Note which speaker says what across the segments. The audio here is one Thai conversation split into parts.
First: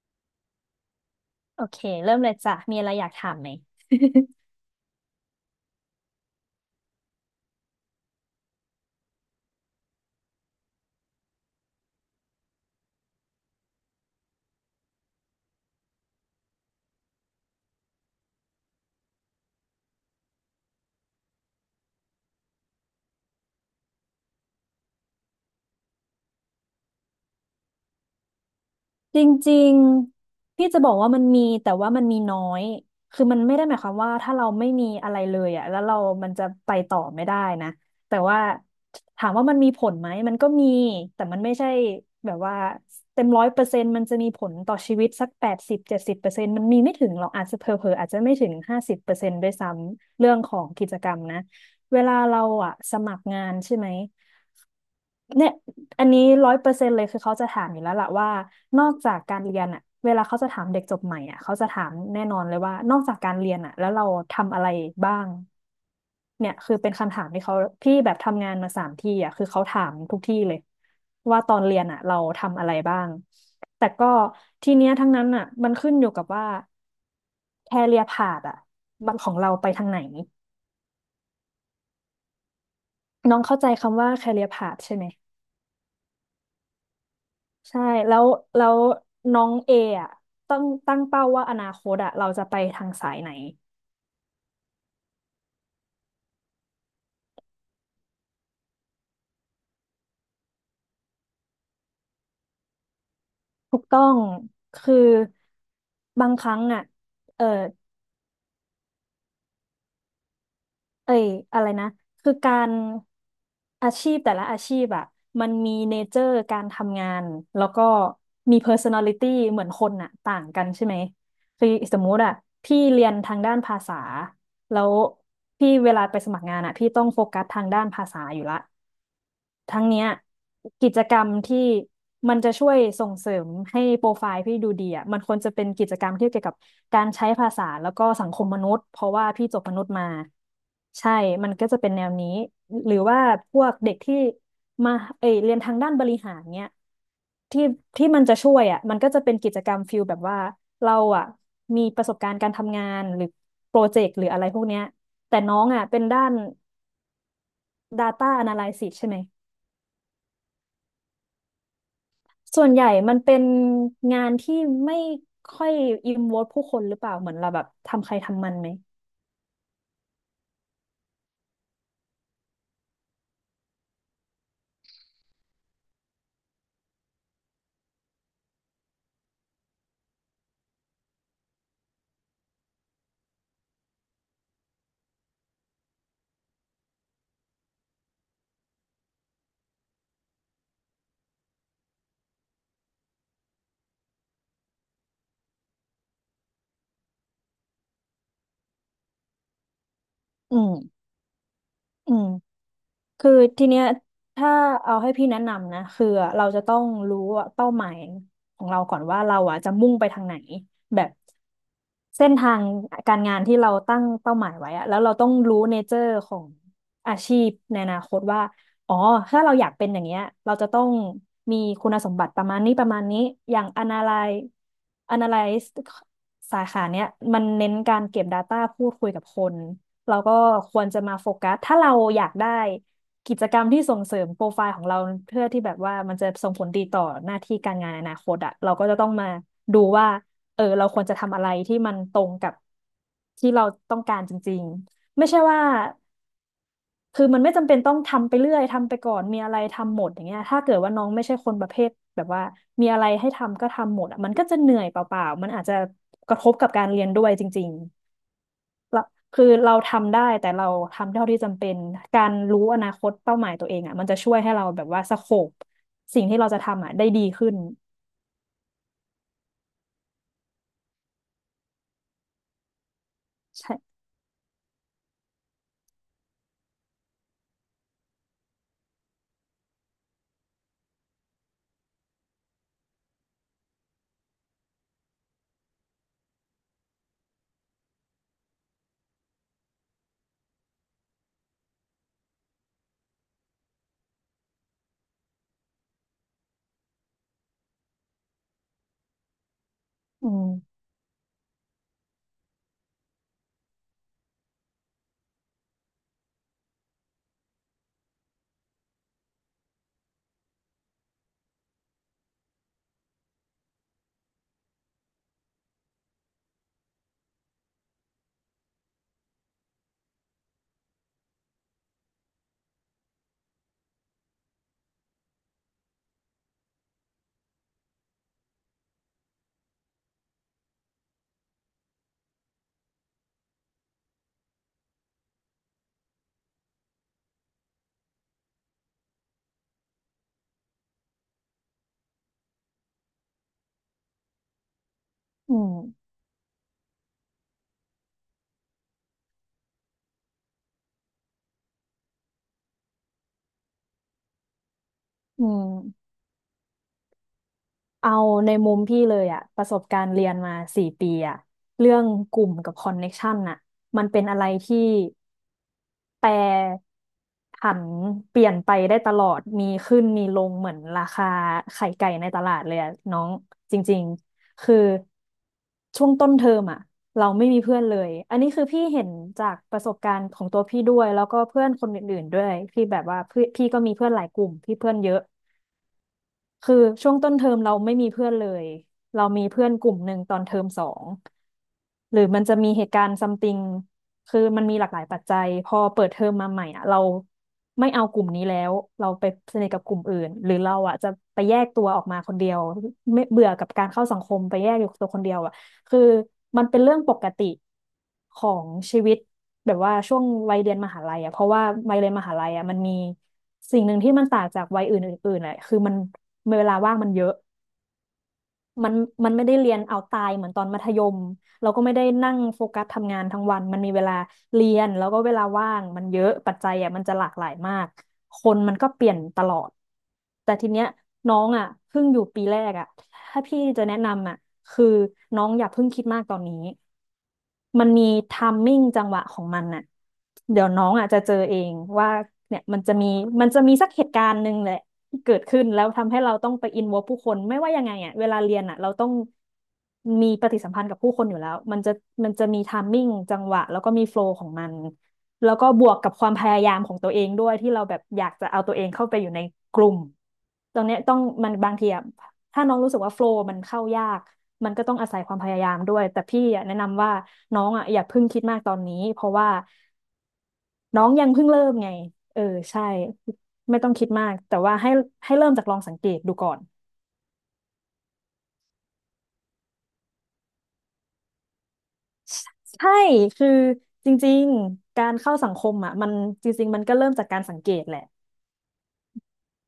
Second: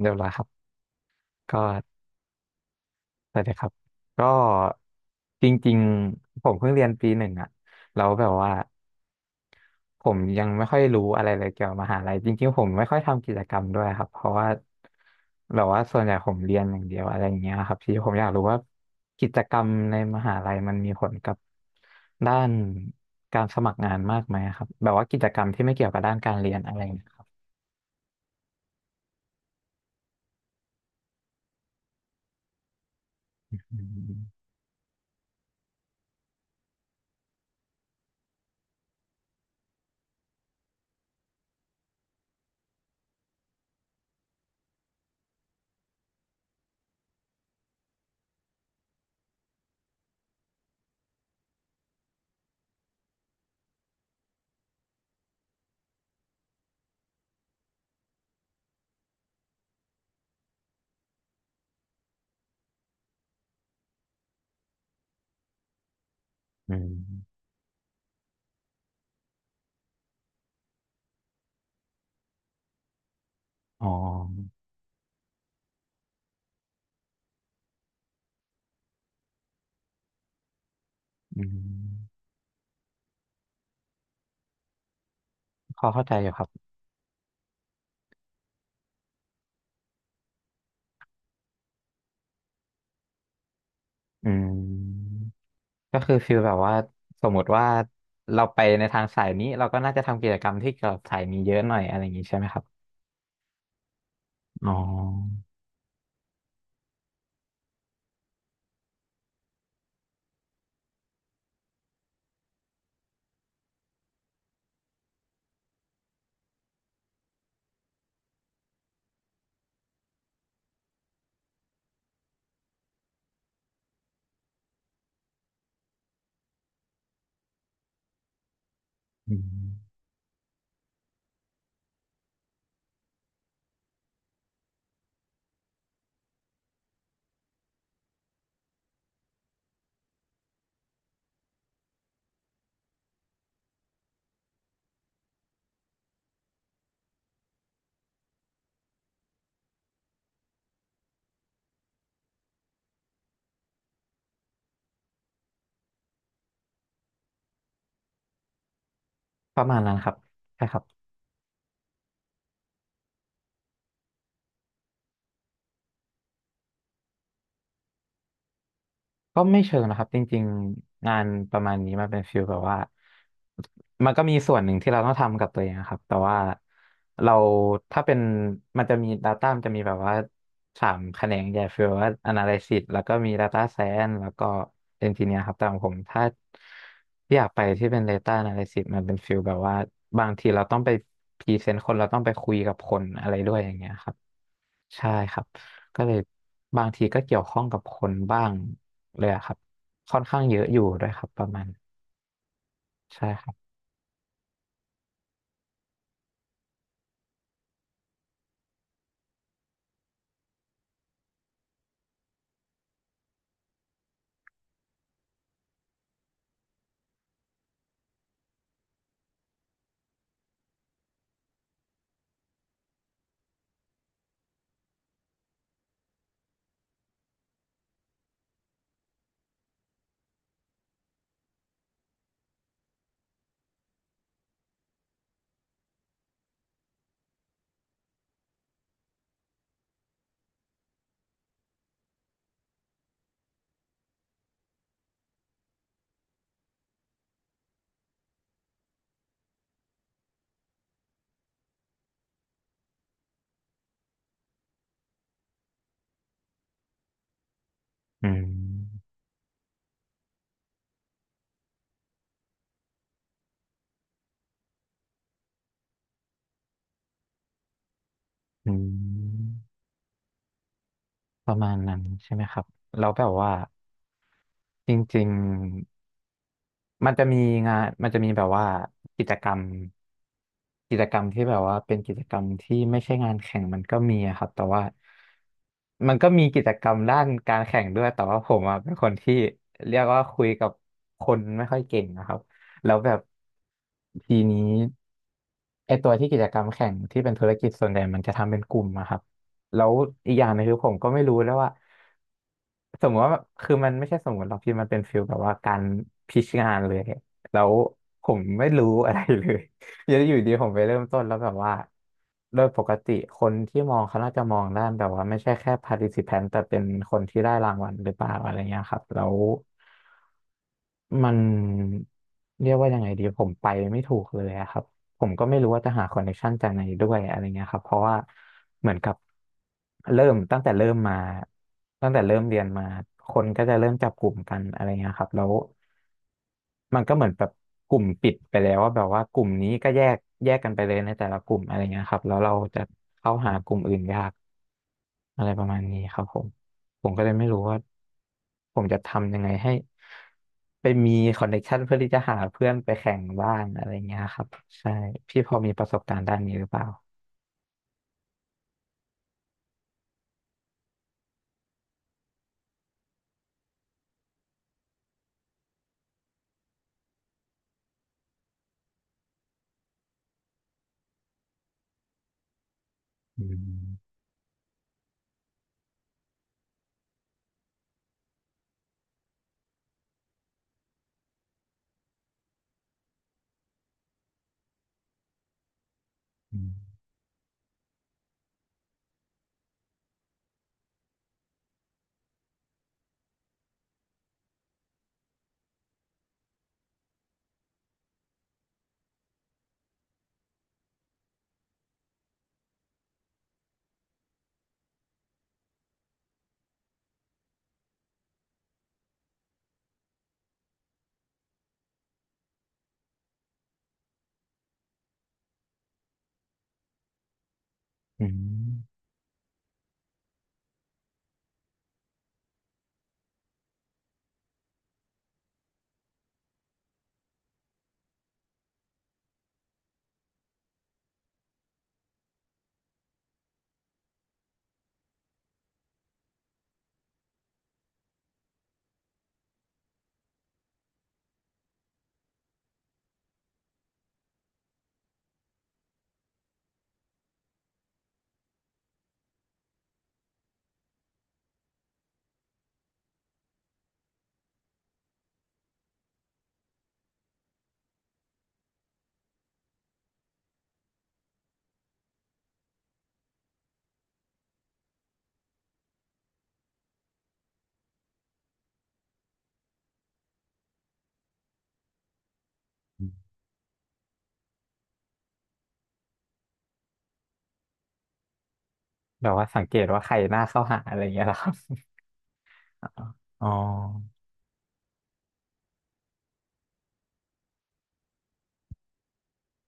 Speaker 1: เรียบร้อยครับก็
Speaker 2: โอเคเริ่มเลยจ้ะมีอะไรอยากถาม
Speaker 1: ได้
Speaker 2: ไหม
Speaker 1: เลยครับก็ จริงๆผมเพิ่งเรียนปีหนึ่งอะแล้วแบบว่าผมยังไม่ค่อยรู้อะไรเลยเกี่ยวกับมหาลัยจริงๆผมไม่ค่อยทำกิจกรรมด้วยครับเพราะว่าแบบว่าส่วนใหญ่ผมเรียนอย่างเดียวอะไรอย่างเงี้ยครับที่ผมอยากรู้ว่ากิจกรรมในมหาลัยมันมีผลกับด้านการสมัครงานมากไหมครับแบบว่ากิจกรรมที่ไม่เกี่ยวกับด้านการเรียนอะไรนะครับ
Speaker 2: จริงๆพี่จะบอกว่ามันมีแต่ว่ามันมีน้อยคือมันไม่
Speaker 1: อื
Speaker 2: ได้หมายความว่าถ้า
Speaker 1: ม
Speaker 2: เราไม่มีอะไรเลยอ่ะแล้วเรามันจะไปต่อไม่ได้นะแต่ว่าถามว่ามันมีผลไหมมันก็มีแต่มันไม่ใช่แบบว่าเต็มร้อยเปอร์เซ็นต์มันจะมีผลต่อชีวิตสัก8070%มันมีไม่ถึงหรอกอาจจะเผลอๆอาจจะไม่ถึง50%ด้วยซ้ำเรื่องของกิจกรรมนะเวลาเราอ่ะสมัครงานใช่ไหม เนี่ยอันนี้100%เลยคือเขาจะถามอยู่แล้วล่ะว่า นอกจากการเรียนอะเวลาเขาจะถามเด็กจบใหม่อะเขาจะถามแน่นอนเลยว่า นอกจากการเรียนอะแล้วเราทำอะไรบ้างเนี่ย
Speaker 1: อื
Speaker 2: คือเป็นคำถาม
Speaker 1: ม
Speaker 2: ที่เขาพี่แบบทำงานมาสามที่อะคือเขาถามทุกที่เลยว่าตอนเรียนอะเราทำอะไรบ้าง
Speaker 1: อ๋
Speaker 2: แต่
Speaker 1: อ
Speaker 2: ก็ทีเนี้ยทั้งนั้นอะมันขึ้นอยู่กับว่าแคเรียร์พาธอะบันของเราไปทางไหน
Speaker 1: อืม
Speaker 2: น้องเข้าใจคำว่าแ a เรียพาใช่ไหม
Speaker 1: พอเข้าใจอยู่ครับ
Speaker 2: ใช่แล้วแล้วน้องเออ่ะต้องตั้งเป้าว่าอนาคตอ่ะเราจะไปทางสายไหน
Speaker 1: อืมก็คือฟีลแบบว่าสมมติว่าเราไปในทางสายนี้เราก็น่าจะทำกิจกรรมที่เกี่ยวกับสายนี้เยอะหน่อยอะไรอย่างนี้ใช่ไหมครับ
Speaker 2: ถูกต้อง
Speaker 1: อ๋อ
Speaker 2: คือบางครั้งอ่ะเออเอ้ยอะไรนะคือการอาชีพแต่ละอาชีพอ่ะมันมีเนเจอร์การทำงานแล้วก็มี personality เหมือนคนอ่ะต่างกันใช่ไหมคือสมมุติอ่ะพี่เรียนทางด้านภาษาแล้วพี่เวลาไปสมัครงานอ่ะพี่ต้องโฟกัสทางด้านภาษาอยู่ละ
Speaker 1: อื
Speaker 2: ทั้ง
Speaker 1: ม
Speaker 2: เนี้ยกิจกรรมที่มันจะช่วยส่งเสริมให้โปรไฟล์พี่ดูดีอ่ะมันควรจะเป็นกิจกรรมที่เกี่ยวกับการใช้ภาษาแล้วก็สังคมมนุษย์เพราะว่าพี่จบมนุษย์มาใช่มันก็จะเป็นแนวนี้หรือว่าพวกเด็กที่มาเอยเรียนทางด้านบริหารเนี้ยที่ที่มันจะช่วยอ่ะมันก็จะเป็นกิจกรรมฟิลแบบว่าเราอ่ะมีประสบการณ์การทำงานหรือโปรเจกต์หรืออะไรพวกเนี้ยแต่น้องอ่ะเป็นด้าน Data Analysis ใช่ไหม
Speaker 1: ประมาณนั้นครับใช่ครับ
Speaker 2: ส่วนใหญ่มันเป็นงานที่ไม่ค่อยอินวอลผู้คนหรือเปล่าเหมือนเราแบบทำใครทำมันไหม
Speaker 1: ก็ไม่เชิงนะครับจริงๆงานประมาณนี้มันเป็นฟีลแบบว่ามันก็มีส่วนหนึ่งที่เราต้องทำกับตัวเองนะครับแต่ว่าเราถ้าเป็นมันจะมี Data มันจะมีแบบว่าสามแขนงใหญ่ฟีลว่า Analysis แล้วก็มี Data Science แล้วก็ Engineer ครับแต่ของผมถ้าอยากไปที่เป็น Data Analysis มันเป็นฟีลแบบว่าบางทีเราต้องไปพรีเซนต์คนเราต้องไปคุยกับคนอะไรด้วยอย่างเงี้ยครับ ใช่ครับก็เลยบางทีก็เกี่ยวข้องกับคนบ้างเลยอะครับค่อนข้าง
Speaker 2: อื
Speaker 1: เยอะ
Speaker 2: ม
Speaker 1: อยู่ด้วยครับประมาณ
Speaker 2: อืม
Speaker 1: ใช่
Speaker 2: คือ
Speaker 1: ครับ
Speaker 2: ทีเนี้ยถ้าเอาให้พี่แนะนำนะคืออะเราจะต้องรู้ว่เป้าหมายของเราก่อนว่าเราอ่ะจะมุ่งไปทางไหนแบบเส้นทางการงานที่เราตั้งเป้าหมายไว้อะแล้วเราต้องรู้เนเจอร์ของอาชีพในอนาคตว่าอ๋อถ้าเราอยากเป็นอย่างเงี้ยเราจะต้องมีคุณสมบัติประมาณนี้ประมาณนี้อย่าง analyze สาขาเนี้ยมันเน้นการเก็บ Data พูดคุยกับคนเราก็ควรจะมาโฟกัสถ้าเราอยากได้ กิจกรรมที่ส่งเสริมโปรไฟล์ของเราเพื่อที่แบบว่ามันจะส่งผลดีต่อหน้าที่การงานอนาคตอะเราก็จะต้องมาดูว่าเออเราควรจะทำอะไรที่มันตรงกับที่เราต้องการจริงๆไม่ใช่ว่าคือมันไม่จำเป็นต้องทำไปเรื่อยทำไปก่อนมีอะไรทำหมดอย่างเงี้ยถ้าเกิดว่าน้องไม่ใช่คนประเภทแบบว่ามีอะไรให้ทำก็ทำหมดอะมันก็จะเหนื่อยเปล่าๆมันอาจจะกระทบกับการเรียนด้วยจริงๆ
Speaker 1: อื
Speaker 2: เรา
Speaker 1: ม
Speaker 2: คือเราทำได้แต่เราทำเท่าที่จำเป็นการรู้อนาคตเป้าหมายตัวเองอ่ะมันจะช่วยให้เราแบบว่าสโคปสิ่งที่เราจะทำอ่ะได้ดีขึ้น
Speaker 1: อืมประมาณนั้นใช่ไหมครับแล้วแบบว่า
Speaker 2: ใช่
Speaker 1: จริงๆ มันจะมีงานมันจะมีแบบว่ากิจกรรมกิจกรรมที่แบบว่าเป็นกิจกรรมที่ไม่ใช่งานแข่งมันก็มีอะครับแต่ว่ามันก็มีกิจกรรมด้านการแข่งด้วยแต่ว่าผมอะเป็นคนที่เรียกว่าคุยกับคนไม่ค่อยเก่งนะครับแล้วแบบทีนี้ไอตัวที่กิจกรรมแข่งที่เป็นธุรกิจส่วนใหญ่มันจะทำเป็นกลุ่มอะครับ แล้ว
Speaker 2: อื
Speaker 1: อีกอย่างหนึงคื
Speaker 2: ม
Speaker 1: อผมก็ไม่รู้แล้วว่าสมมติว่าคือมันไม่ใช่สมมติหรอกพี่มันเป็นฟิลแบบว่าการพิชงานเลย แล้วผมไม่รู้อะไรเลยอยู่อยู่ดีผมไปเริ่มต้นแล้วแบบว่าโดยปกติคนที่มองเขาน่าจะมองด้านแบบว่าไม่ใช่แค่ participant แต่เป็นคนที่ได้รางวัลหรือเปล่าอะไรเงี้ยครับแล้ว มันเรียกว่ายังไงดีผมไปไม่ถูกเลยอะครับผมก็ไม่รู้ว่าจะหาคอนเนคชันจากไหนด้วยอะไรเงี้ยครับเพราะว่าเหมือนกับเริ่มตั้งแต่เริ่มเรียนมาคนก็จะเริ่มจับกลุ่มกันอะไรเงี้ยครับแล้ว มันก็เหมือนแบบกลุ่มปิดไปแล้วว่าแบบว่ากลุ่มนี้ก็แยกกันไปเลยในแต่ละกลุ่มอะไรเงี้ยครับแล้วเราจะเข้าหากลุ่มอื่นยากอะไร
Speaker 2: อื
Speaker 1: ประ
Speaker 2: ม
Speaker 1: มาณนี้ครับผมผมก็เลยไม่รู้ว่าผมจะทำยังไงให้ไปมีคอนเนคชันเพื่อที่จะหาเพื่อนไปแข่งบ้างอะไรเงี้ยครับใช่พี่
Speaker 2: อื
Speaker 1: พอมีประสบ
Speaker 2: ม
Speaker 1: การณ์ด้านนี้หรือเปล่า
Speaker 2: เอาในมุมพี่เลยอะประสบการณ์เรียนมา4 ปีอะเรื่องกลุ่มกับคอนเน็กชันน่ะมันเป็นอะไรที่แปรผันเปลี่ยนไปได้ตลอดมีขึ้นมีลงเหมือนราคาไข่ไก่ในตลาดเลยอะน้อง
Speaker 1: อื
Speaker 2: จริง
Speaker 1: ม
Speaker 2: ๆคือช่วงต้นเทอมอะเราไม่มีเพื่อนเลยอันนี้คือพี่เห็นจากประสบการณ์ของตัวพี่ด้วยแล้วก็เพื่อนคนอื่นๆด้วยพี่แบบว่าพี่ก็มีเพื่อนหลายกลุ่มพี่เพื่อนเยอะ
Speaker 1: อืม
Speaker 2: คือช่วงต้นเทอมเราไม่มีเพื่อนเลยเรามีเพื่อนกลุ่มหนึ่งตอนเทอมสอง หรือมันจะมีเหตุการณ์ซัมติงคือมันมีหลากหลายปัจจัยพอเปิดเทอมมาใหม่อ่ะเราไม่เอากลุ่มนี้แล้ว เราไปสนิทกับกลุ่มอื่นหรือเราอ่ะจะไปแยกตัวออกมาคนเดียวไม่เบื่อกับการเข้าสังคมไปแยกอยู่ตัวคนเดียวอ่ะคือมันเป็นเรื่องปกติของชีวิต แบบว่าช่วงวัยเรียนมหาลัยอ่ะเพราะว่าวัยเรียนมหาลัยอ่ะมันมีสิ่งหนึ่งที่มันต่างจากวัยอื่นอื่นๆอ่ะคือมันเวลาว่างมันเยอะ
Speaker 1: อืม
Speaker 2: มันมันไม่ได้เรียนเอาตายเหมือนตอนมัธยมเราก็ไม่ได้นั่งโฟกัสทำงานทั้งวันมันมีเวลาเรียนแล้วก็เวลาว่างมันเยอะปัจจัยอ่ะมันจะหลากหลายมากคนมันก็เปลี่ยนตลอดแต่ทีเนี้ยน้องอ่ะเพิ่งอยู่ปีแรกอ่ะถ้าพี่จะแนะนำอ่ะคือน้องอย่าเพิ่งคิดมากตอนนี้มันมีไทมิ่งจังหวะของมันน่ะเดี๋ยวน้องอ่ะจะเจอเองว่าเนี่ยมันจะมีสักเหตุการณ์หนึ่งแหละ เกิดขึ้นแล้วทำให้เราต้องไปอินวอลผู้คนไม่ว่ายังไงอ่ะเวลาเรียนอ่ะเราต้องมีปฏิสัมพันธ์กับผู้คนอยู่แล้วมันจะมีไทมิ่งจังหวะแล้วก็มีโฟลว์ของมันแล้วก็บวกกับความพยายามของตัวเองด้วยที่เราแบบอยากจะเอาตัวเองเข้าไปอยู่ในกลุ่มตรงเนี้ยต้องมันบางทีอ่ะถ้าน้องรู้สึกว่าโฟลว์มันเข้ายากมันก็ต้องอาศัยความพยายามด้วยแต่พี่อะแนะนำว่าน้องอ่ะอย่าเพิ่งคิดมากตอนนี้เพราะว่า น้องยังเพิ่งเริ่มไงเออใช่
Speaker 1: อืม
Speaker 2: ไม่ต้องคิดมากแต่ว่าให้เริ่มจากลองสังเกตดูก่อน
Speaker 1: แบบว่าสังเกตว่าใครน่าเข้าหาอะไรเงี้ยเหรอครับ
Speaker 2: ใช่
Speaker 1: อ๋
Speaker 2: คื
Speaker 1: อ
Speaker 2: อจริงๆการเข้าสังคมอ่ะมันจริงๆมันก็เริ่มจากการสังเกตแหละ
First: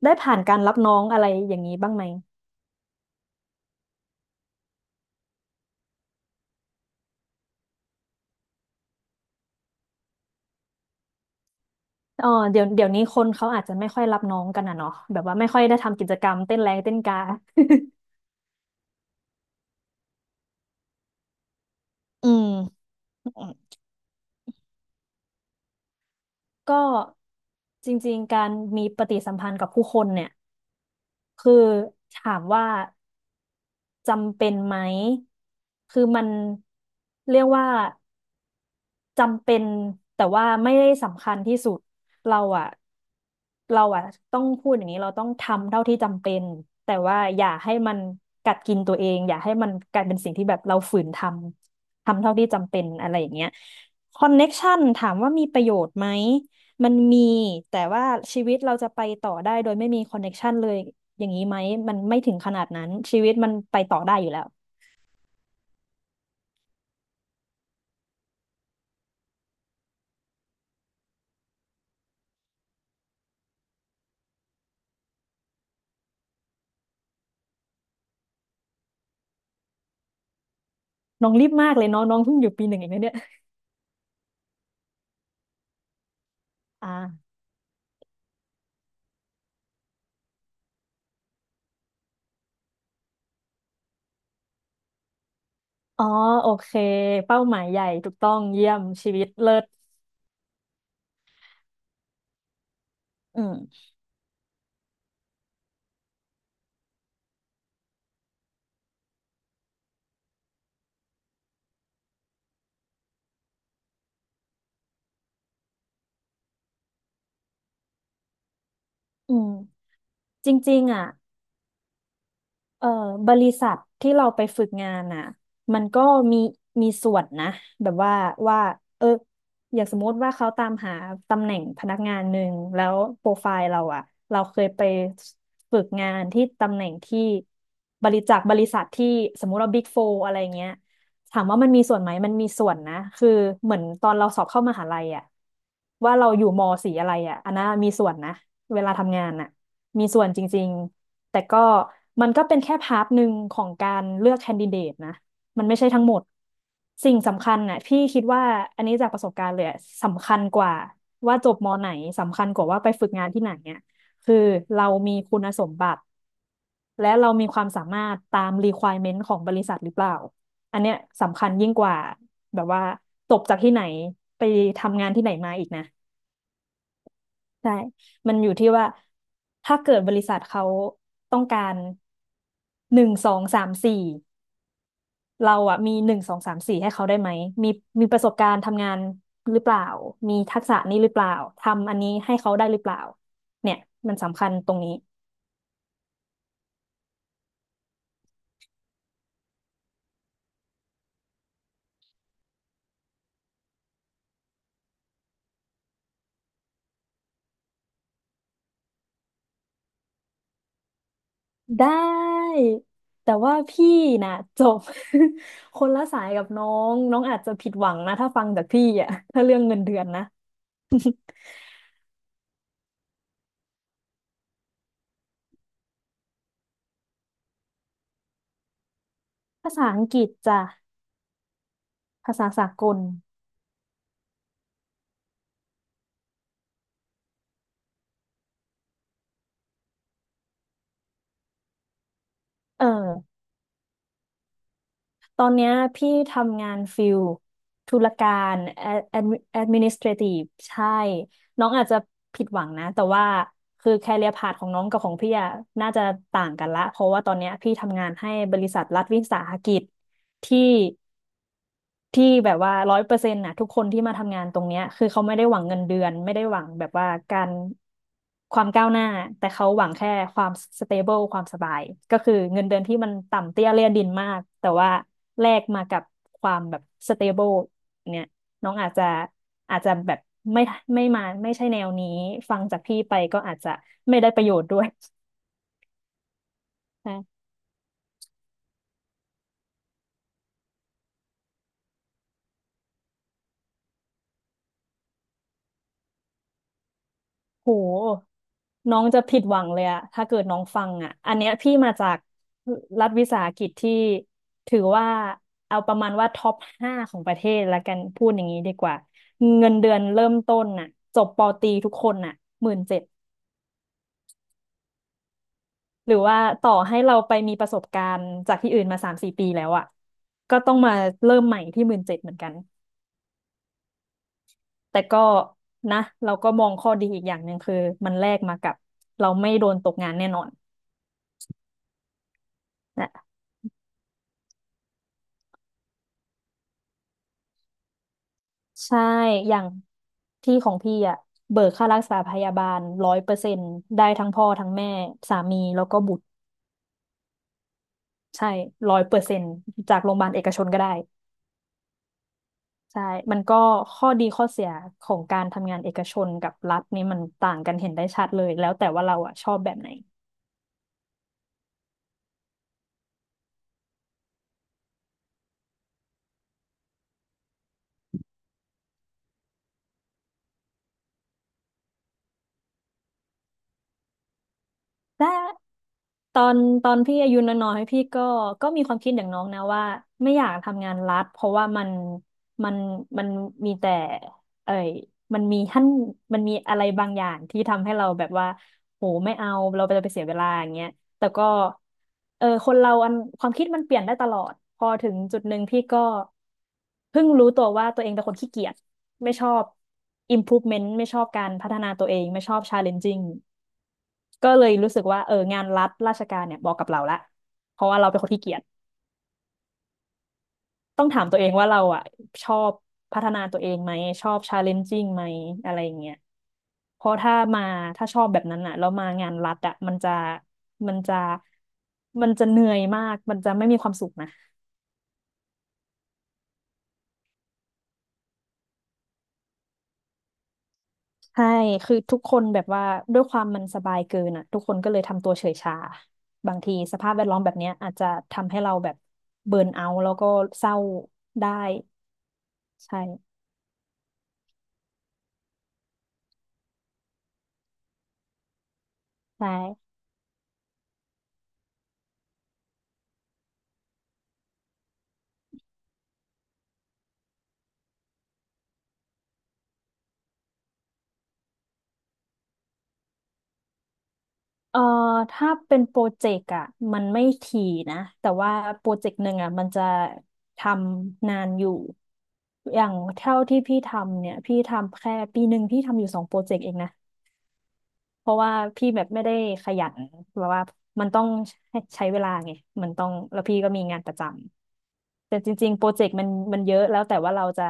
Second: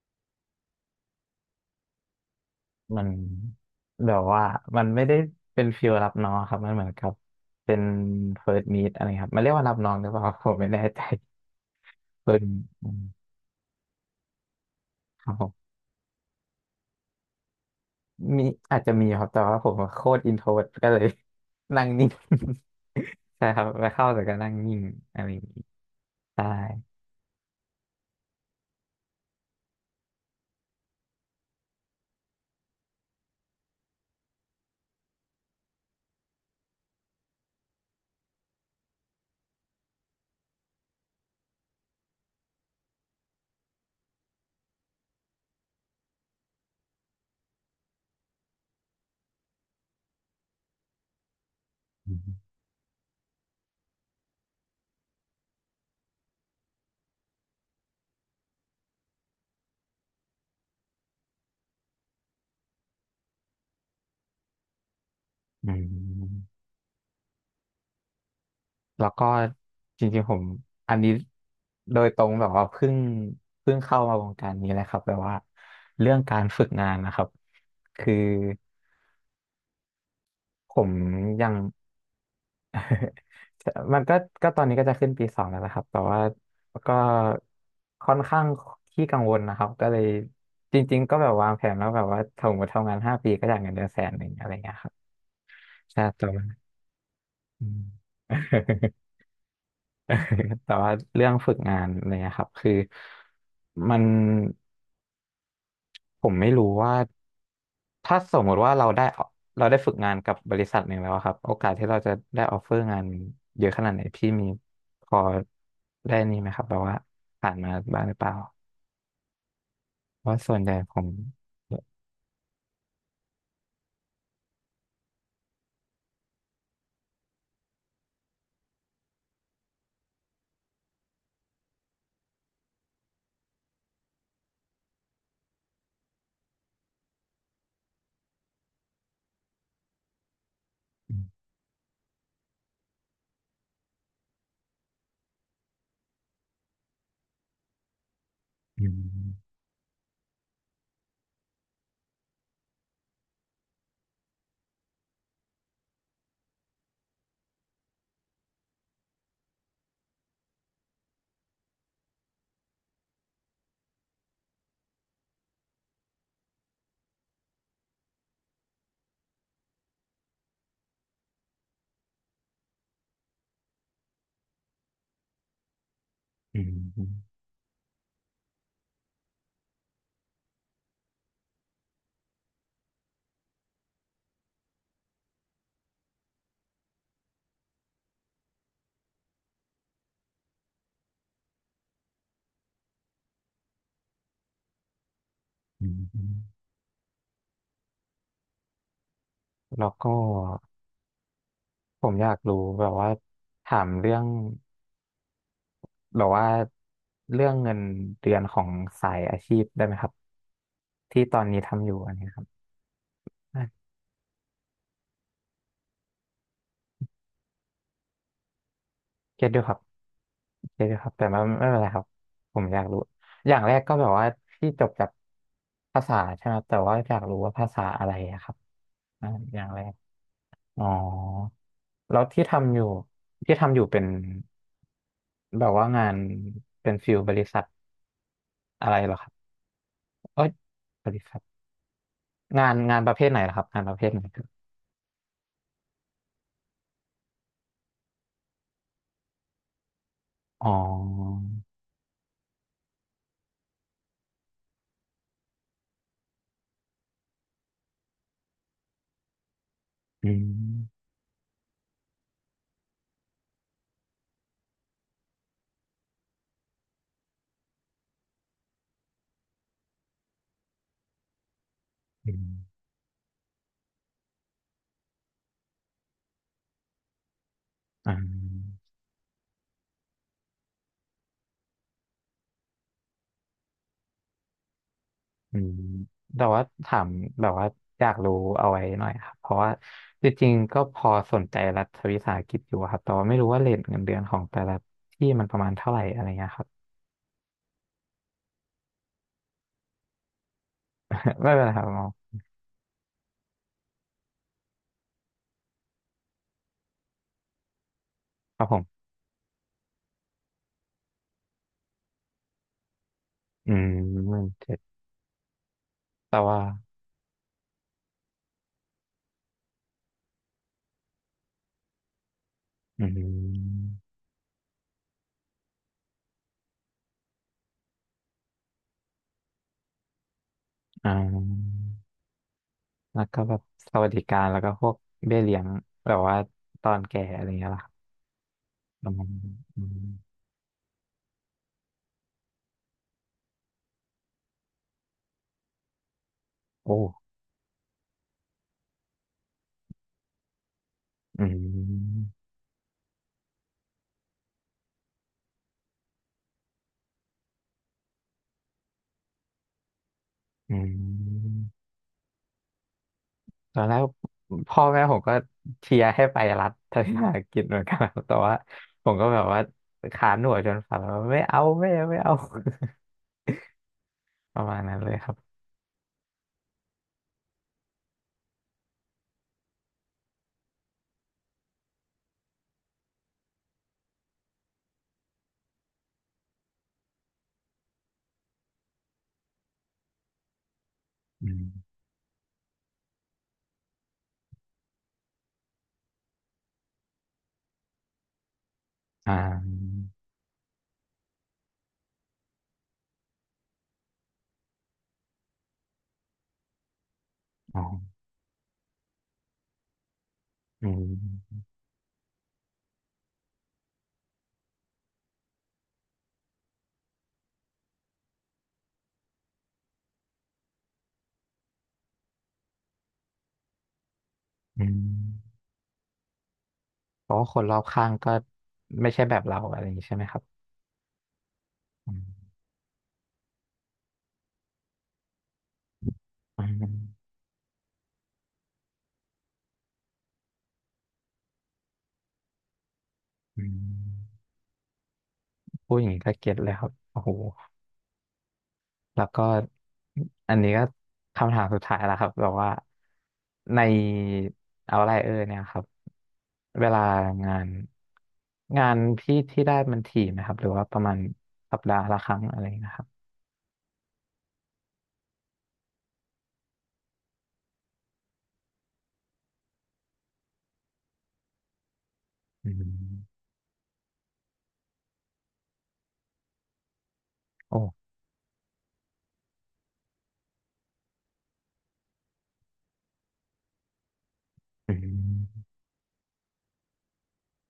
Speaker 2: ได้ผ่านการรับน้องอะไรอย่างนี้บ้างไหม
Speaker 1: มันแบบว่ามันไม่ได้เป็นฟิลรับน้องครับมันเหมือนกับเป็นเฟิร์สมีดอะไรครับมันเรียกว่ารับน้องหรือเปล่า ผมไม่แน่ใจ
Speaker 2: อ๋อ
Speaker 1: เฟิร์
Speaker 2: เดี๋ยวนี้
Speaker 1: ส
Speaker 2: คนเขาอาจจะไม่ค่อยรับน้องกันอ่ะเนาะแบ
Speaker 1: ค
Speaker 2: บ
Speaker 1: รับ
Speaker 2: ว่า
Speaker 1: ผ
Speaker 2: ไม่ค่อย
Speaker 1: ม
Speaker 2: ได้ทำกิจกรรมเต้นแรงเต้นกา
Speaker 1: มีอาจจะมีครับแต่ว่าผมโคตรอินโทรดก็เลย นั่งนิ่ง
Speaker 2: อืม
Speaker 1: ใช่ครับไปเข้าแต่ก็นั่งนิ่งอะไรอย่างนี้ใช่
Speaker 2: ก็จริงๆการมีปฏิสัมพันธ์กับผู้คนเนี่ยคือถามว่า จำเป็นไหม คือมันเรียกว่าจำเป็นแต่ว่าไม่ได้สำคัญที่สุดเราอะเราอะต้องพูดอย่างนี้เราต้องทำเท่าที่จำเป็นแต่ว่าอย่าให้มันกัดกินตัวเองอย่าให้มันกลายเป็นสิ่งที่แบบเราฝืนทำ
Speaker 1: อื
Speaker 2: ทำเท่าที่
Speaker 1: ม
Speaker 2: จำเป็นอะไรอย่างเงี้ยคอนเน็กชันถามว่ามีประโยชน์ไหมมันมีแต่ว่าชีวิตเราจะไปต่อได้โดยไม่มีคอนเน็กชันเลยอย่างนี้ไหมมันไม่ถึงขนาดนั้นชีวิตมันไปต่อได้อยู่แล้ว
Speaker 1: อืม แล้วก็จริงๆผมอันนี้โดยตรงแบบว่าเพิ่งเข้ามาวงการนี้เลยครับแบบว่าเรื่องการฝึกงานนะครับคือผม
Speaker 2: น้องรี
Speaker 1: ยั
Speaker 2: บ
Speaker 1: ง
Speaker 2: มากเลยเนาะน้องเพิ่งอยู่ปีหนึ่งเองนะเนี่ย
Speaker 1: มันก็ตอนนี้ก็จะขึ้นปีสองแล้วนะครับแต่ว่าก็
Speaker 2: อ่า
Speaker 1: ค่อนข้างขี้กังวลนะครับก็เลยจริงๆก็แบบวางแผนแล้วแบบว่าถ้าผมทำงาน5 ปีก็อยากเงินเดือน100,000อะไรเงี้ยครับใช่
Speaker 2: อ๋อ
Speaker 1: แต่
Speaker 2: โอ
Speaker 1: ว่า
Speaker 2: เคเป้าหมาย
Speaker 1: อื
Speaker 2: ใหญ่
Speaker 1: ม
Speaker 2: ถูกต้องเยี่ยมชีวิตเลิศ
Speaker 1: แต่ว่าเรื่องฝึกงานอะไรเนี่ยครับคือ
Speaker 2: อืม
Speaker 1: มัน ผมไม่รู้ว่าถ้าสมมติว่าเราได้เราได้ฝึกงานกับบริษัทหนึ่งแล้วอะครับโอกาสที่เราจะได้ออฟเฟอร์งานเยอะขนาดไหนพี่มีพอได้นี่ไหมครับแบบว่าผ่านมาบ้างหรือเปล่า
Speaker 2: อืม
Speaker 1: เพราะ
Speaker 2: จ
Speaker 1: ส่วนใหญ่
Speaker 2: ริง
Speaker 1: ผ
Speaker 2: ๆอ่ะ
Speaker 1: ม
Speaker 2: เอ่อบริษัทที่เราไปฝึกงานอ่ะมันก็มีมีส่วนนะแบบว่าว่าเอออย่างสมมติว่าเขาตามหาตำแหน่งพนักงานหนึ่งแล้วโปรไฟล์เราอ่ะเราเคยไปฝึกงานที่ตำแหน่งที่บริจากบริษัทที่สมมติว่าบิ๊กโฟอะไรเงี้ย
Speaker 1: อื
Speaker 2: ถามว่ามันมีส่วนไหมมันมีส่วนนะคือเหมือนตอนเราสอบเข้ามหาลัยอะว่าเราอยู่ม สีอะไรอะอันนั้นมีส่วนนะเว
Speaker 1: ม
Speaker 2: ลาทำงานอะมีส่วนจริงๆแต่ก็มันก็เป็นแค่พาร์ทหนึ่งของการเลือกแคนดิเดตนะมันไม่ใช่ทั้งหมด สิ่งสำคัญน่ะพี่คิดว่าอันนี้จากประสบการณ์เลยอะสำคัญกว่าว่าจบม ไหนสำคัญกว่าว่าไปฝึกงานที่ไหนเนี่ยคือเรามีคุณสมบัติและเรามีความสามารถตาม requirement ของบริษัทหรือเปล่า อันเนี้ยสำคัญยิ่งกว่าแบบว่าจบจากที่ไหนไปทำงานที่ไหนมาอีกนะ
Speaker 1: อืมอืม
Speaker 2: ใช่มันอยู่ที่ว่าถ้าเกิดบริษัทเขาต้องการหนึ่งสองสามสี่เราอะมีหนึ่งสองสามสี่ให้เขาได้ไหมมีมีประสบการณ์ทำงานหรือเปล่ามีทักษะนี้หรือเปล่าทำอันนี้ให้เขาได้หรือเปล่าเนี่ยมันสำคัญตรงนี้
Speaker 1: อืมอืมแล้วก็ผมอยากรู้แบบว่าถามเรื่องแบบว่าเรื่องเงินเดือนของสายอาชีพได้ไหมครับที่ตอนนี้ทำ
Speaker 2: ได้
Speaker 1: อยู่อันนี้ครับ
Speaker 2: แต่ว่า
Speaker 1: อ่ะ
Speaker 2: พี่น่ะจบ คนละสายกับน้องน้องอาจจะผิดหวังนะถ้าฟังจากพี่อ่ะถ้า
Speaker 1: เก็ต
Speaker 2: เรื่อ
Speaker 1: ด้ว
Speaker 2: ง
Speaker 1: ยครั
Speaker 2: เงิ
Speaker 1: บ
Speaker 2: นเดือนนะ
Speaker 1: เยอะอยู่ครับแต่ว่าไม่เป็นไรครับผมอยากรู้อย่างแรกก็แบบว่าที่จบจากภาษาใช่ไหมครับแต่ว่าอยากรู้ว่าภาษาอะไรอะครับอ่าอย่าง
Speaker 2: ภา
Speaker 1: แร
Speaker 2: ษา
Speaker 1: ก
Speaker 2: อังกฤษจ้ะ
Speaker 1: อ๋อแล้ว
Speaker 2: ภา
Speaker 1: ที่
Speaker 2: ษาสา
Speaker 1: ทำอ
Speaker 2: ก
Speaker 1: ยู่
Speaker 2: ล
Speaker 1: ที่ทำอยู่เป็นแบบว่างานเป็นฟิลบริษัทอะไรเหรอครับเอ้ยบริษัทงาน
Speaker 2: เอ
Speaker 1: งานประเภทไหน
Speaker 2: อ
Speaker 1: เหรอครับงานประเภทไหนครับ
Speaker 2: ตอนเนี้ยพี่ทำงานฟิลธุรการแอดมินิสเทรทีฟ
Speaker 1: อ๋อ
Speaker 2: ใช่น้องอาจจะผิดหวังนะแต่ว่าคือแคเรียพาธของน้องกับของพี่อะน่าจะต่างกันละเพราะว่าตอนเนี้ยพี่ทำงานให้บริษัทรัฐวิสาหกิจ
Speaker 1: อื
Speaker 2: ที่
Speaker 1: ม
Speaker 2: ที่แบบว่า100%นะทุกคนที่มาทำงานตรงเนี้ยคือเขาไม่ได้หวังเงินเดือนไม่ได้หวังแบบว่าการความก้าวหน้าแต่เขาหวังแค่ความสเตเบิลความสบายก็
Speaker 1: อื
Speaker 2: คือ
Speaker 1: ม
Speaker 2: เงินเดือนที่มันต่ำเตี้ยเลี่ยดินมากแต่ว่าแลกมากับความแบบสเตเบิล
Speaker 1: อ่
Speaker 2: เนี่ยน้อง
Speaker 1: า
Speaker 2: อาจจะแบบไม่ไม่มาไม่ใช่แนวนี้ฟังจากพี่ไปก็อาจจะไม่ได้ประโยชน์ด้วย
Speaker 1: อืมแต่ว่าถาม
Speaker 2: ใช่
Speaker 1: แบบว่าอยากรู้เอาไว้หน่อยครับเพราะว่าจริงๆก็พอสนใจรัฐวิสาหกิจอยู่ครับแต่ว่าไม่รู้ว่าเรทเงินเดือนของแต่ละที่มันประมาณเท่าไหร่อะไรเงี้ยครับ
Speaker 2: โหน้องจะผิดหวังเลยอะถ้าเกิดน้องฟังอะอั นเนี้
Speaker 1: ไม่
Speaker 2: ย
Speaker 1: เป็นไร
Speaker 2: พี่
Speaker 1: ครับ
Speaker 2: มา
Speaker 1: หมอ
Speaker 2: จากรัฐวิสาหกิจที่ถือว่าเอาประมาณว่าท็อป5ของประเทศละกันพูดอย่าง
Speaker 1: ค
Speaker 2: นี้
Speaker 1: รับ
Speaker 2: ดี
Speaker 1: ผ
Speaker 2: กว่า
Speaker 1: ม
Speaker 2: เงินเดือนเริ่มต้นน่ะจบปอตรีทุกคนน่ะหมื่นเจ็ด
Speaker 1: อืม17,000
Speaker 2: หรือ
Speaker 1: แต่
Speaker 2: ว่า
Speaker 1: ว่า
Speaker 2: ต่อให้เราไปมีประสบการณ์จากที่อื่นมา3-4ปีแล้วอะก็ต้องมาเริ่มใหม่ที่หมื่นเจ็ดเหมือนกัน
Speaker 1: อืม
Speaker 2: แต่ก็นะเราก็มองข้อดีอีกอย่างหนึ่งคือมันแลกมากับเราไม่โดนตกงานแน่นอน
Speaker 1: อ่าแล้วก็แบบสวัสดิการแล้วก็พวกเบี้ยเลี้ยงแบบว่าตอนแก่อะไรเงี้ยล่ะครับ
Speaker 2: ใช่
Speaker 1: ประมาณนั้
Speaker 2: อ
Speaker 1: น
Speaker 2: ย่าง
Speaker 1: อืม
Speaker 2: ที่ของพี่อะเบิกค่ารักษาพยาบาลร้อยเปอร์เซ็นต์ได้ทั้งพ่อทั้งแม่สามีแล้วก็บุตร
Speaker 1: โอ้
Speaker 2: ใช่ร้อยเปอร์เซ็นต์จากโรงพยาบาลเอกชนก็ได้
Speaker 1: อืม
Speaker 2: ใช่มันก็ข้อดีข้อเสียของการทำงานเอกชนกับรัฐนี่มันต่างกันเห็นได้ชัดเลยแล้วแต่ว่าเราอะชอบแบบไหน
Speaker 1: อืม ตอนแรกพ่อแม่ผมก็เชียร์ให้ไปรัฐทัศนศึกิจเหมือนกัน ครับแต่ว่าผมก็แบบว่าขาหนวดจนฝันว่าไม่เอาไม่เอาไม่เอา ประมาณนั้นเลยค
Speaker 2: แต่
Speaker 1: รับ
Speaker 2: ตอนตอนพี่อายุน้อยๆพี่ก็มีความคิดอย่างน้องนะว่าไม่อยากทำงานรัฐเพราะว่ามันมันมันมีแต่เอ่ยมันมีท่านมันมีอะไรบางอย่างที่ทำให้เราแบบว่าโหไม่เอาเราจะไปเสียเวลาอย่างเงี้ย แต่ก็
Speaker 1: อืม
Speaker 2: เออคนเราความคิดมันเปลี่ยนได้ตลอดพอถึงจุดหนึ่งพี่ก็เพิ่งรู้ตัวว่าตัวเองเป็นคนขี้เกียจ
Speaker 1: อ่
Speaker 2: ไม่ชอบ
Speaker 1: า
Speaker 2: improvement ไม่ชอบการพัฒนาตัวเองไม่ชอบ challenging ก็เลยรู้สึกว่าเอองานรัฐราชการเนี่ยบอกกับเราละเพ
Speaker 1: อ๋อ
Speaker 2: ราะว่าเราเป็นคนขี้เกียจ
Speaker 1: อื
Speaker 2: ต้องถามตัวเอง
Speaker 1: ม
Speaker 2: ว่าเราอ่ะชอบพัฒนาตัวเองไหมชอบชาเลนจิ่งไหมอะไรอย่างเงี้ยเพราะถ้าถ้าชอบแบบนั้นอ่ะแล้วมางานรัฐอ่ะมันจะมันจะเหนื่อยมากมันจะไม่มีความสุขนะ
Speaker 1: อืมเพราะว่าคนรอบข้างก็ไม่ใช่แบบเราอะไรอย่างนี้ใช่ไหมครับ
Speaker 2: ใช่คือ
Speaker 1: อื
Speaker 2: ทุกคน
Speaker 1: ม
Speaker 2: แบบว่าด้วยความมันสบายเกินอ่ะทุกคนก็เลยทำตัวเฉยชาบาง
Speaker 1: อื
Speaker 2: ทีสภาพแว
Speaker 1: ม
Speaker 2: ดล้อมแบบเนี้ยอาจจะทำให้เราแบบเบิร์นเอาท์แล้วก็เศร้าได้ใช่
Speaker 1: อืมพูดอย่างนี้ก็เก็ตเลยครับโอ้โห แล้วก็
Speaker 2: ใช่
Speaker 1: อันนี้ก็คำถามสุดท้ายแล้วครับแบบว่าในเอาไรอเนี่ยครับเวลางานงานพี่ที่ได้มันถี่ไหมครับหรือว่าประมาณสัปดาห์ละครั้งอะไรนะครับ
Speaker 2: เอ่อถ้าเป็นโปรเจกต์อ่ะมันไม่ถี่นะแต่ว่าโปรเจกต์หนึ่งอ่ะมันจะทำนานอยู่
Speaker 1: อื
Speaker 2: อย่างเท่า
Speaker 1: ม
Speaker 2: ที่พี่ทำเนี่ยพี่ทำแค่ปีหนึ่งพี่ทำอยู่2โปรเจกต์เองนะ
Speaker 1: โอ้
Speaker 2: เพราะว่าพี่แบบไม่ได้ขยันแบบว่ามันต้องใช้เวลาไงมันต้องแล้วพี่ก็มีงานประจ
Speaker 1: อื
Speaker 2: ำแต่จ
Speaker 1: ม
Speaker 2: ริงๆโปรเจกต์มันเยอะแล้วแต่ว่าเราจะ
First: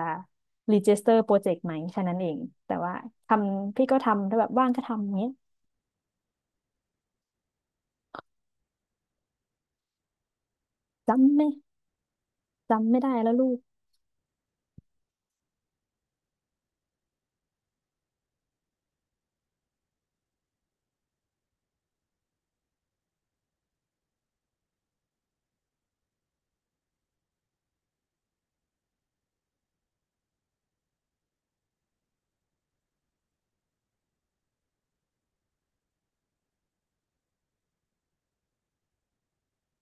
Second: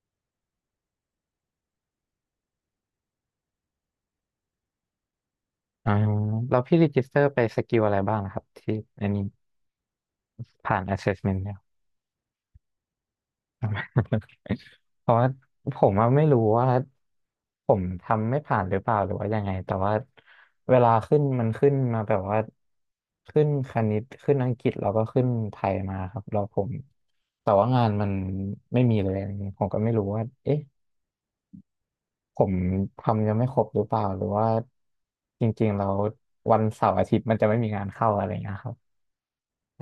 Speaker 2: รีจิสเตอร์โปรเจกต์ไหมแค่นั้นเองแต่ว่าทำพี่ก็ทำถ้าแบบว่างก็ทำอย่างเงี้ย
Speaker 1: อ่าแล้วพี่รีจิสเตอร์ไปสกิลอะไรบ้างนะครับที่อันนี้ผ่าน
Speaker 2: จำ
Speaker 1: assessment
Speaker 2: ไม่จำไม่ได้แล้วลูก
Speaker 1: เพราะว่าผมอะไม่รู้ว่าผมทำไม่ผ่านหรือเปล่าหรือว่ายังไงแต่ว่าเวลาขึ้นมันขึ้นมาแบบว่าขึ้นคณิตขึ้นอังกฤษแล้วก็ขึ้นไทยมาครับแล้วผมแต่ว่างานมันไม่มีเลยอะไรเงี้ยผมก็ไม่รู้ว่าเอ๊ะผมทำยังไม่ครบหรือเปล่าหรือว่าจริงๆแล้ววันเสาร์อาทิตย์มันจะไม่มีงานเข้าอะไรเงี้ยครับอ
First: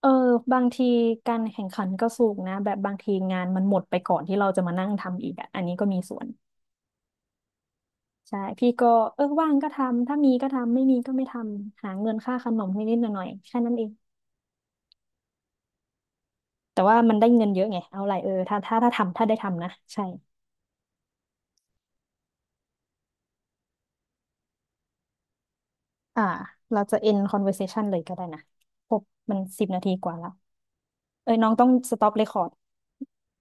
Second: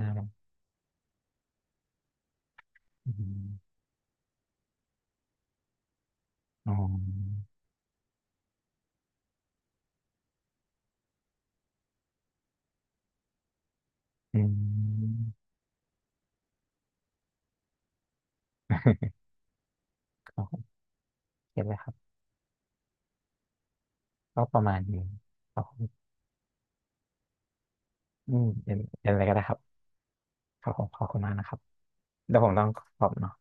Speaker 2: เออ
Speaker 1: ่า
Speaker 2: บางทีการแข่งขันก็สูงนะแบบบาง
Speaker 1: อื
Speaker 2: ที
Speaker 1: ม
Speaker 2: งานมันหมดไปก่อนที่เราจะมานั่งทำอีกอ่ะอันนี้ก็มีส่วน
Speaker 1: อ๋อ
Speaker 2: ใช่พี่ก็เออว่างก็ทำถ้ามีก็ทำไม่มีก็ไม่ทำหาเงินค่าขนมนิดๆหน่อยๆแค่นั้นเอง
Speaker 1: อืม
Speaker 2: แต่ว่ามันได้เงินเยอะไงเอาไรเออถ้า ได้ทำนะใช่
Speaker 1: โอเคเลยครับ ก็ประมาณนี้ครับผม
Speaker 2: อ่าเราจะ end conversation เลยก็ได้
Speaker 1: อื
Speaker 2: นะ
Speaker 1: มเป็น
Speaker 2: ครบ
Speaker 1: เป็นอะไรก็
Speaker 2: มัน
Speaker 1: ได้ครับ
Speaker 2: 10นาทีกว่าแล้ว
Speaker 1: ครับผมขอบคุณ
Speaker 2: เอ้
Speaker 1: มาก
Speaker 2: ย
Speaker 1: นะ
Speaker 2: น้อ
Speaker 1: ค
Speaker 2: ง
Speaker 1: รับ
Speaker 2: ต้อง stop
Speaker 1: เดี๋ยวผ
Speaker 2: record
Speaker 1: มต้องขอบเนาะ